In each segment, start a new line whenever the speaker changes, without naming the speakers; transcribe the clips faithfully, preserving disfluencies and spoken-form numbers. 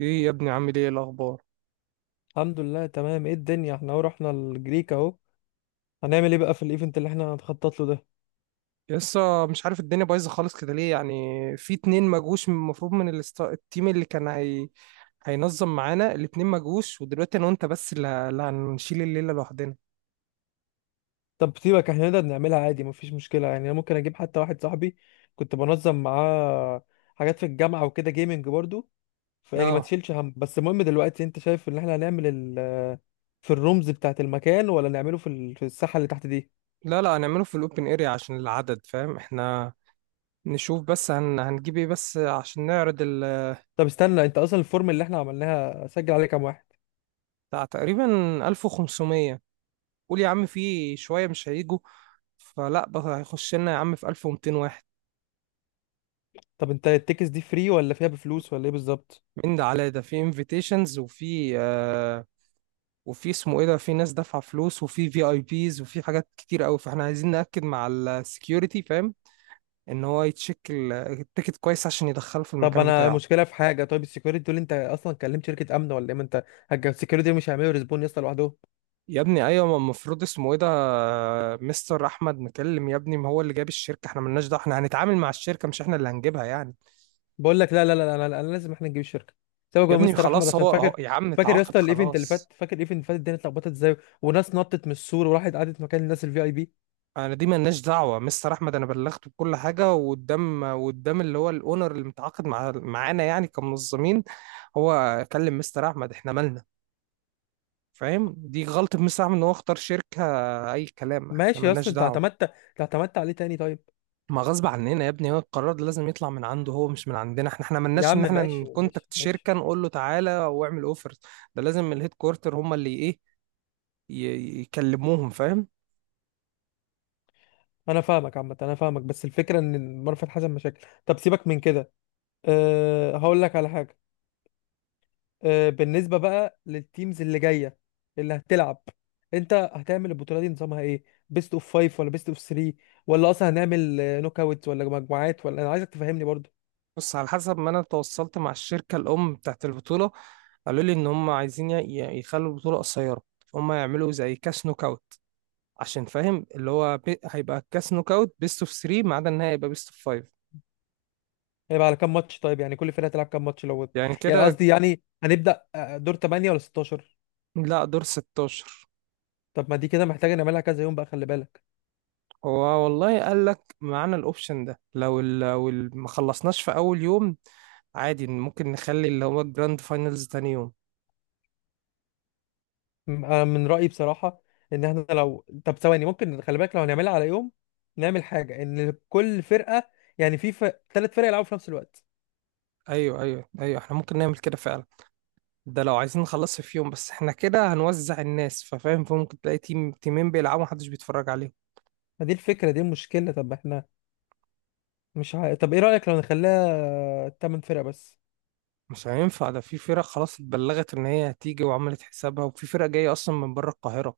ايه يا ابني، عامل ايه إيه الاخبار؟
الحمد لله، تمام. ايه الدنيا؟ احنا اهو رحنا الجريك اهو. هنعمل ايه بقى في الايفنت اللي احنا هنخطط له ده؟
لسه مش عارف، الدنيا بايظه خالص كده ليه يعني؟ في اتنين ما جوش، من- المفروض من الاست... التيم اللي كان هي... هينظم معانا الاتنين ما جوش، ودلوقتي انا وانت بس اللي, ه- اللي هنشيل الليله لوحدنا.
طب سيبك، احنا نقدر نعملها عادي، مفيش مشكله. يعني انا ممكن اجيب حتى واحد صاحبي كنت بنظم معاه حاجات في الجامعه وكده، جيمنج برضو. فيعني ما
اه،
تشيلش هم. بس المهم دلوقتي، انت شايف ان احنا هنعمل ال... في الرومز بتاعه المكان، ولا نعمله في ال... في الساحه اللي تحت دي؟
لا لا، هنعمله في الاوبن اريا عشان العدد، فاهم؟ احنا نشوف بس هن... هنجيب ايه بس عشان نعرض ال...
طب استنى، انت اصلا الفورم اللي احنا عملناها سجل عليه كام واحد؟
بتاع تقريبا ألف وخمسمية. قول يا عم، في شويه مش هيجوا، فلا بقى هيخش لنا يا عم في ألف ومئتين واحد.
طب انت التيكس دي فري ولا فيها بفلوس، ولا ايه بالظبط؟
من ده على ده في انفيتيشنز، وفي آه، وفي اسمه ايه ده، في ناس دافعه فلوس، وفي في اي بيز، وفي حاجات كتير قوي. فاحنا عايزين ناكد مع السكيورتي، فاهم، ان هو يتشيك ال- التيكت كويس عشان يدخله في
طب
المكان
انا
بتاعه.
مشكله في حاجه. طيب السكيورتي دول انت اصلا كلمت شركه امن ولا ايه؟ ما انت السكيورتي مش هيعملوا ريسبون يا اسطى لوحدهم.
يا ابني ايوه، ما المفروض اسمه ايه ده، مستر احمد مكلم. يا ابني، ما هو اللي جاب الشركه، احنا مالناش دعوه. احنا هنتعامل مع الشركه، مش احنا اللي هنجيبها يعني.
بقول لك لا، لا، لا، لا، لا، لا، لازم احنا نجيب الشركه. سيبك
يا
يا
ابني
مستر احمد،
خلاص،
عشان
هو هو-
فاكر.
يا عم
فاكر يا
اتعاقد
اسطى الايفنت اللي
خلاص.
فات؟ فاكر الايفنت اللي فات الدنيا اتلخبطت ازاي، وناس نطت من السور وراحت قعدت مكان الناس الفي اي بي؟
انا دي ملناش دعوه مستر احمد، انا بلغته بكل حاجه، وقدام وقدام اللي هو الاونر اللي متعاقد مع معانا يعني كمنظمين. هو كلم مستر احمد، احنا مالنا، فاهم؟ دي غلطه مستر احمد ان هو اختار شركه اي كلام، احنا
ماشي يا اسطى،
ملناش
انت
دعوه.
اعتمدت انت اعتمدت عليه تاني؟ طيب.
ما غصب عننا يا ابني، هو القرار ده لازم يطلع من عنده هو، مش من عندنا احنا. احنا
يا
ملناش
عم،
ان احنا
ماشي ماشي
نكونتاكت
ماشي.
شركه نقول له تعالى واعمل اوفرز. ده لازم الهيد كوارتر هم اللي ايه، ي- يكلموهم، فاهم؟
انا فاهمك، عامه انا فاهمك، بس الفكره ان مرفت حسن مشاكل. طب سيبك من كده. أه هقول لك على حاجه. آه، بالنسبة بقى للتيمز اللي جاية اللي هتلعب، انت هتعمل البطولة دي نظامها ايه؟ بيست اوف فايف ولا بيست اوف ثري؟ ولا اصلا هنعمل نوك اوتس ولا مجموعات؟ ولا انا عايزك تفهمني برضو.
بص، على حسب ما انا تواصلت مع الشركه الام بتاعت البطوله، قالوا لي ان هم عايزين ي- ي- يخلوا البطوله قصيره. هم يعملوا زي كاس نوك اوت، عشان فاهم اللي هو بي... هيبقى كاس نوك اوت بيست اوف ثلاثة، ما عدا النهائي هيبقى بيست اوف خمسة.
هيبقى على كام ماتش؟ طيب يعني كل فرقة هتلعب كام ماتش لو؟
يعني
يعني
كده.
قصدي، يعني هنبدأ آه، دور تمانية ولا ستة عشر؟
لا، دور ستاشر.
طب ما دي كده محتاجة نعملها كذا يوم بقى، خلي بالك.
هو والله قال لك معانا الاوبشن ده، لو ال... لو ال- ما خلصناش في اول يوم عادي، ممكن نخلي اللي هو الجراند فاينلز تاني يوم.
م- انا من رأيي بصراحة ان احنا لو، طب ثواني ممكن، خلي بالك، لو هنعملها على يوم نعمل حاجة ان كل فرقة، يعني في ثلاث فرق يلعبوا في نفس الوقت.
ايوه ايوه ايوه، احنا ممكن نعمل كده فعلا. ده لو عايزين نخلص في يوم، بس احنا كده هنوزع الناس، ففاهم، فممكن تلاقي تيم تيمين بيلعبوا محدش بيتفرج عليهم.
ما دي الفكرة، دي المشكلة. طب احنا مش ع... طب ايه رأيك لو نخليها تمن فرق بس؟
مش هينفع ده، في فرق خلاص اتبلغت ان هي هتيجي وعملت حسابها، وفي فرق جاية اصلا من بره القاهرة.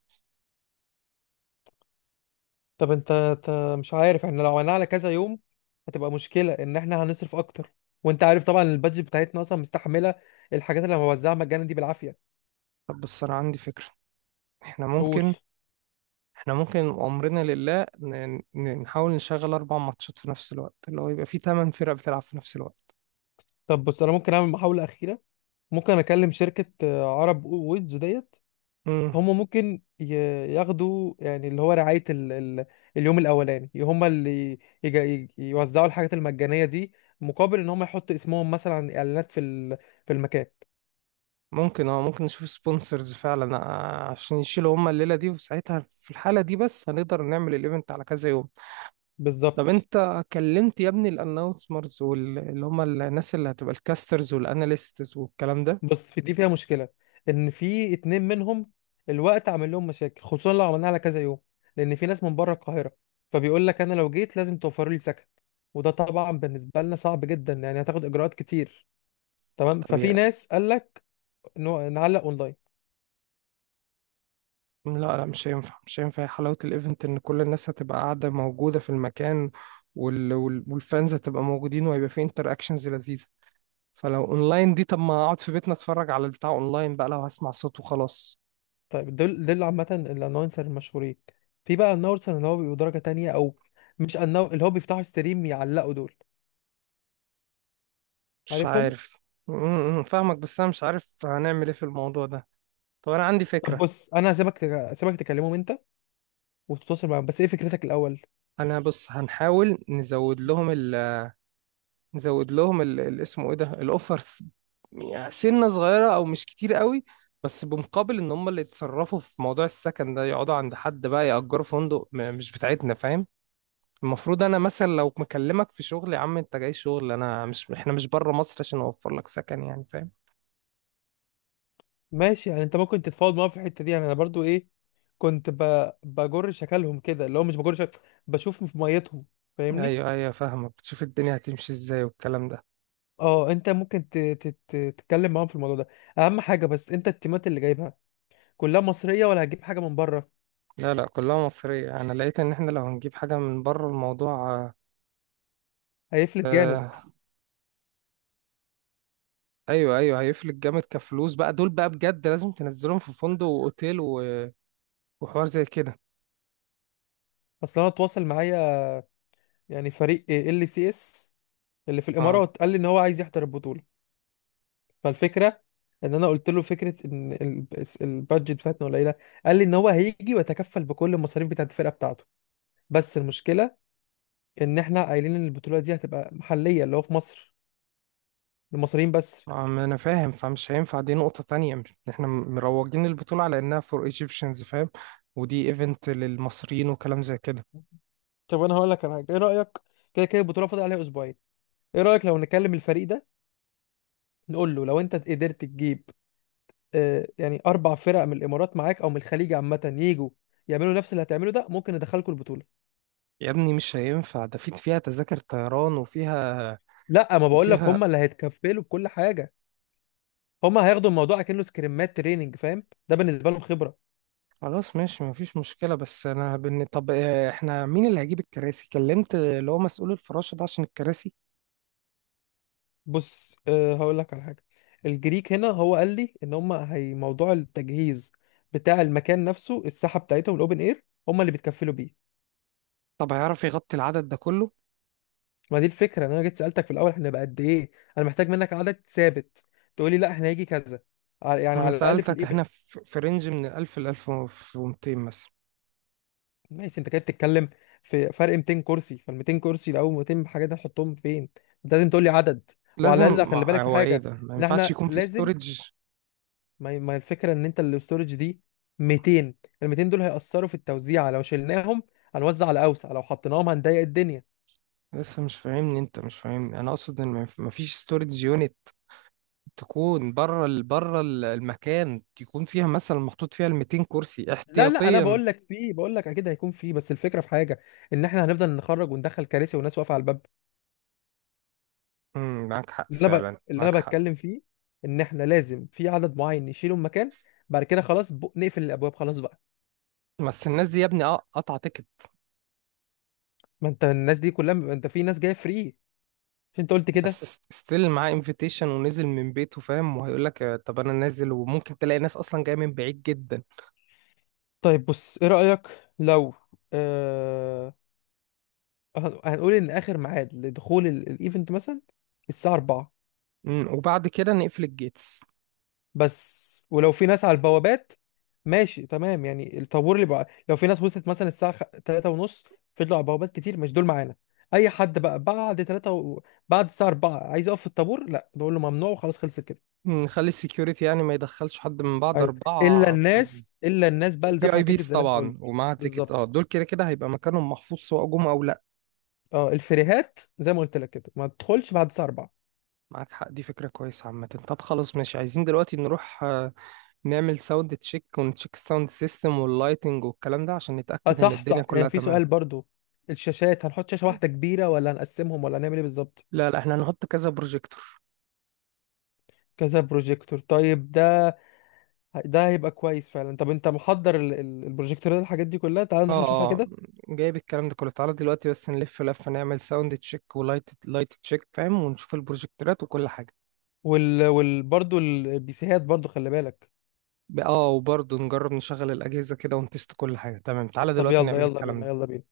طب انت انت مش عارف، احنا لو عملناها على كذا يوم هتبقى مشكلة ان احنا هنصرف اكتر. وانت عارف طبعا البادجت بتاعتنا اصلا مستحملة الحاجات اللي بوزعها مجانا دي بالعافية.
طب بس انا عندي فكرة، احنا
قول.
ممكن احنا ممكن وامرنا لله ن- ن- نحاول نشغل اربع ماتشات في نفس الوقت، اللي هو يبقى في تمن فرق بتلعب في نفس الوقت.
طب بص، انا ممكن اعمل محاولة اخيرة. ممكن اكلم شركة آه، عرب ويدز ديت.
مم.
هم ممكن ي- ياخدوا يعني اللي هو رعاية ال ال اليوم الأولاني، هم اللي يج- ي- يوزعوا الحاجات المجانية دي، مقابل إن هم يحطوا اسمهم مثلا على إعلانات في ال في المكان.
ممكن اه، ممكن نشوف سبونسرز فعلا، آه، عشان يشيلوا هما الليلة دي، وساعتها في الحالة دي بس هنقدر نعمل الايفنت على كذا يوم. طب
بالظبط.
انت كلمت يا ابني الاناونسرز، واللي هم الناس اللي هتبقى الكاسترز والاناليستس والكلام ده؟
بس في دي فيها مشكلة، إن في اتنين منهم الوقت عامل لهم مشاكل، خصوصا لو عملناها على كذا يوم، لأن في ناس من بره القاهرة، فبيقول لك أنا لو جيت لازم توفروا لي سكن. وده طبعا بالنسبة لنا صعب جدا، يعني هتاخد إجراءات كتير. تمام.
طب
ففي
يا
ناس قال لك نعلق أونلاين.
لا لا، مش هينفع، مش هينفع. حلاوة الايفنت ان كل الناس هتبقى قاعدة موجودة في المكان، وال... وال... والفانز هتبقى موجودين، وهيبقى في انتر اكشنز لذيذة. فلو اونلاين دي، طب ما اقعد في بيتنا اتفرج على البتاع اونلاين بقى، لو هسمع صوت وخلاص.
طيب دول دول عامة الانونسر المشهورين. في بقى الانونسر اللي هو بيبقوا درجة تانية، او مش النو... اللي هو بيفتحوا ستريم يعلقوا دول،
مش
عارفهم؟
عارف. م- م- فاهمك، بس انا مش عارف هنعمل ايه في الموضوع ده. طب انا عندي
طب
فكرة.
بص، انا هسيبك تك... هسيبك تكلمهم انت وتتواصل معاهم، بس ايه فكرتك الاول؟
انا بص، هنحاول نزود لهم، نزود لهم ال- ال- اسمه ايه ده، الاوفرز، يعني سنة صغيرة او مش كتير قوي، بس بمقابل ان هم اللي يتصرفوا في موضوع السكن ده، يقعدوا عند حد بقى، يأجروا فندق، م- مش بتاعتنا، فاهم؟ المفروض انا مثلا لو مكلمك في شغل يا عم، انت جاي شغل، انا مش، احنا مش بره مصر عشان اوفر لك سكن يعني، فاهم؟
ماشي، يعني انت ممكن تتفاوض معاهم في الحتة دي. يعني انا برضو ايه، كنت ب... بجر شكلهم كده اللي هو مش بجر شكل، بشوف في ميتهم. فاهمني؟
ايوه ايوه، فاهمك، بتشوف الدنيا هتمشي ازاي والكلام ده.
اه انت ممكن ت... ت... ت... تتكلم معاهم في الموضوع ده. اهم حاجة بس انت التيمات اللي جايبها كلها مصرية ولا هتجيب حاجة من بره؟
لا لا، كلها مصرية. انا لقيت ان احنا لو هنجيب حاجة من بره، الموضوع
هيفلت جامد.
آه، ايوه ايوه هيفلك جامد كفلوس بقى. دول بقى بجد لازم تنزلهم في فندق واوتيل و- وحوار زي كده.
اصل انا اتواصل معايا يعني فريق ال سي اس اللي في
اه
الامارات، قال لي ان هو عايز يحضر البطوله. فالفكره ان انا قلت له فكره ان ال- البادجت بتاعتنا قليله. قال لي ان هو هيجي ويتكفل بكل المصاريف بتاعت الفرقه بتاعته. بس المشكله ان احنا قايلين ان البطوله دي هتبقى محليه، اللي هو في مصر، المصريين بس.
اه، ما انا فاهم، فمش هينفع دي نقطة تانية. مش- احنا م- مروجين البطولة على انها فور ايجيبشنز، فاهم؟ ودي ايفنت للمصريين وكلام زي كده.
طب انا هقول لك على حاجه، ايه رايك؟ كده كده البطوله فاضل عليها اسبوعين. ايه رايك لو نكلم الفريق ده نقول له لو انت قدرت تجيب آه، يعني اربع فرق من الامارات معاك او من الخليج عامه، يجوا يعملوا نفس اللي هتعمله ده، ممكن ندخلكم البطوله.
يا ابني مش هينفع ده، في فيها تذاكر طيران وفيها،
لا، ما بقول لك،
وفيها.
هم اللي هيتكفلوا بكل حاجه. هم هياخدوا الموضوع كأنه سكريمات تريننج، فاهم؟ ده بالنسبه لهم خبره.
خلاص ماشي، مفيش مشكلة. بس انا بن... طب آه، احنا مين اللي هيجيب الكراسي؟ كلمت اللي هو مسؤول الفراشة ده عشان الكراسي؟
بص، أه هقول لك على حاجه. الجريك هنا، هو قال لي ان هم هي موضوع التجهيز بتاع المكان نفسه، الساحه بتاعتهم الاوبن اير هم اللي بيتكفلوا بيه.
طب هيعرف يغطي العدد ده كله؟
ما دي الفكره ان انا جيت سالتك في الاول احنا بقى قد ايه. انا محتاج منك عدد ثابت، تقول لي لا احنا هيجي كذا، على- يعني
ما انا
على الاقل في
سألتك،
الايفنت.
احنا في في رينج من ألف ل ألف ومئتين مثلا.
ماشي، انت كده بتتكلم في فرق. ميتين كرسي، فال ميتين كرسي ده او مئتين حاجه دي نحطهم فين؟ انت لازم تقول لي عدد.
لازم،
وعلى الاقل خلي
ما
بالك في
هو ايه
حاجه،
ده، ما
ان
ينفعش
احنا
يكون في
لازم،
ستورج.
ما هي- ما هي الفكره ان انت الاستورج دي ميتين، ال ميتين دول هيأثروا في التوزيع. لو شلناهم هنوزع على اوسع، لو حطيناهم هنضيق الدنيا.
لسه مش فاهمني، انت مش فاهمني. انا اقصد ان ما ينف- ما فيش ستورج يونت تكون بره ال... بره ال- المكان، يكون فيها مثلا محطوط فيها ال مائتين كرسي
لا، لا، انا
احتياطيا.
بقول لك في، بقول لك اكيد هيكون في، بس الفكره في حاجه، ان احنا هنفضل نخرج وندخل كراسي وناس واقفه على الباب.
امم معاك حق
اللي انا ب...
فعلا،
اللي
معاك
انا
حق.
بتكلم فيه ان احنا لازم في عدد معين نشيله من مكان. بعد كده خلاص، ب... نقفل الابواب خلاص بقى.
بس الناس دي يا ابني، اه، قطع تيكت
ما انت الناس دي كلها، انت في ناس جايه فري، مش انت قلت كده؟
بس ستيل معاه انفيتيشن ونزل من بيته، فاهم، وهيقول لك طب انا نازل. وممكن تلاقي ناس اصلا جايه من بعيد جدا.
طيب بص، ايه رايك لو آه... هن- هنقول ان اخر ميعاد لدخول ال- الايفنت مثلا الساعه أربعة.
مم، وبعد كده نقفل الجيتس،
بس ولو في ناس على البوابات، ماشي تمام. يعني الطابور اللي بقى لو في ناس وصلت مثلا الساعه ثلاثة ونص فضلوا على البوابات كتير، مش دول معانا. اي حد بقى بعد ثلاثة، و... بعد الساعه أربعة عايز يقف في الطابور، لا، نقول له ممنوع وخلاص، خلصت كده.
نخلي السكيورتي يعني ما يدخلش حد من بعد
ايوه، الا
أربعة.
الناس، الا الناس بقى اللي
في
دفع
اي
تيكت
بيس
زي ما انت
طبعا
قلت.
ومعاه تيكت، اه،
بالظبط.
دول كده كده هيبقى مكانهم محفوظ سواء جم او لا.
اه الفريهات زي ما قلت لك كده ما تدخلش بعد الساعه اربعة.
معاك حق، دي فكرة كويسة عامة. طب خلاص ماشي، عايزين دلوقتي نروح، آه، نعمل ساوند تشيك، ونتشيك ساوند سيستم واللايتنج والكلام ده، عشان
اه
نتأكد ان
صح
الدنيا
صح. يعني
كلها
في
تمام.
سؤال برضو، الشاشات هنحط شاشه واحده كبيره، ولا هنقسمهم، ولا هنعمل ايه بالظبط؟
لا لا، احنا هنحط كذا بروجيكتور.
كذا بروجيكتور؟ طيب ده، ده هيبقى كويس فعلا. طب انت محضر ال- ال- البروجيكتور ده الحاجات دي كلها؟ تعال نروح
اه
نشوفها
اه،
كده.
جايب الكلام ده كله. تعالى دلوقتي بس نلف لفة، نعمل ساوند تشيك ولايت لايت تشيك، فاهم، ونشوف البروجيكتورات وكل حاجة.
وال... وال... برضو البيسيهات برضو خلي بالك.
ب- اه وبرضه نجرب نشغل الأجهزة كده ونتست كل حاجة تمام. تعالى
طب
دلوقتي
يلا
نعمل
يلا
الكلام
بينا،
ده.
يلا بينا.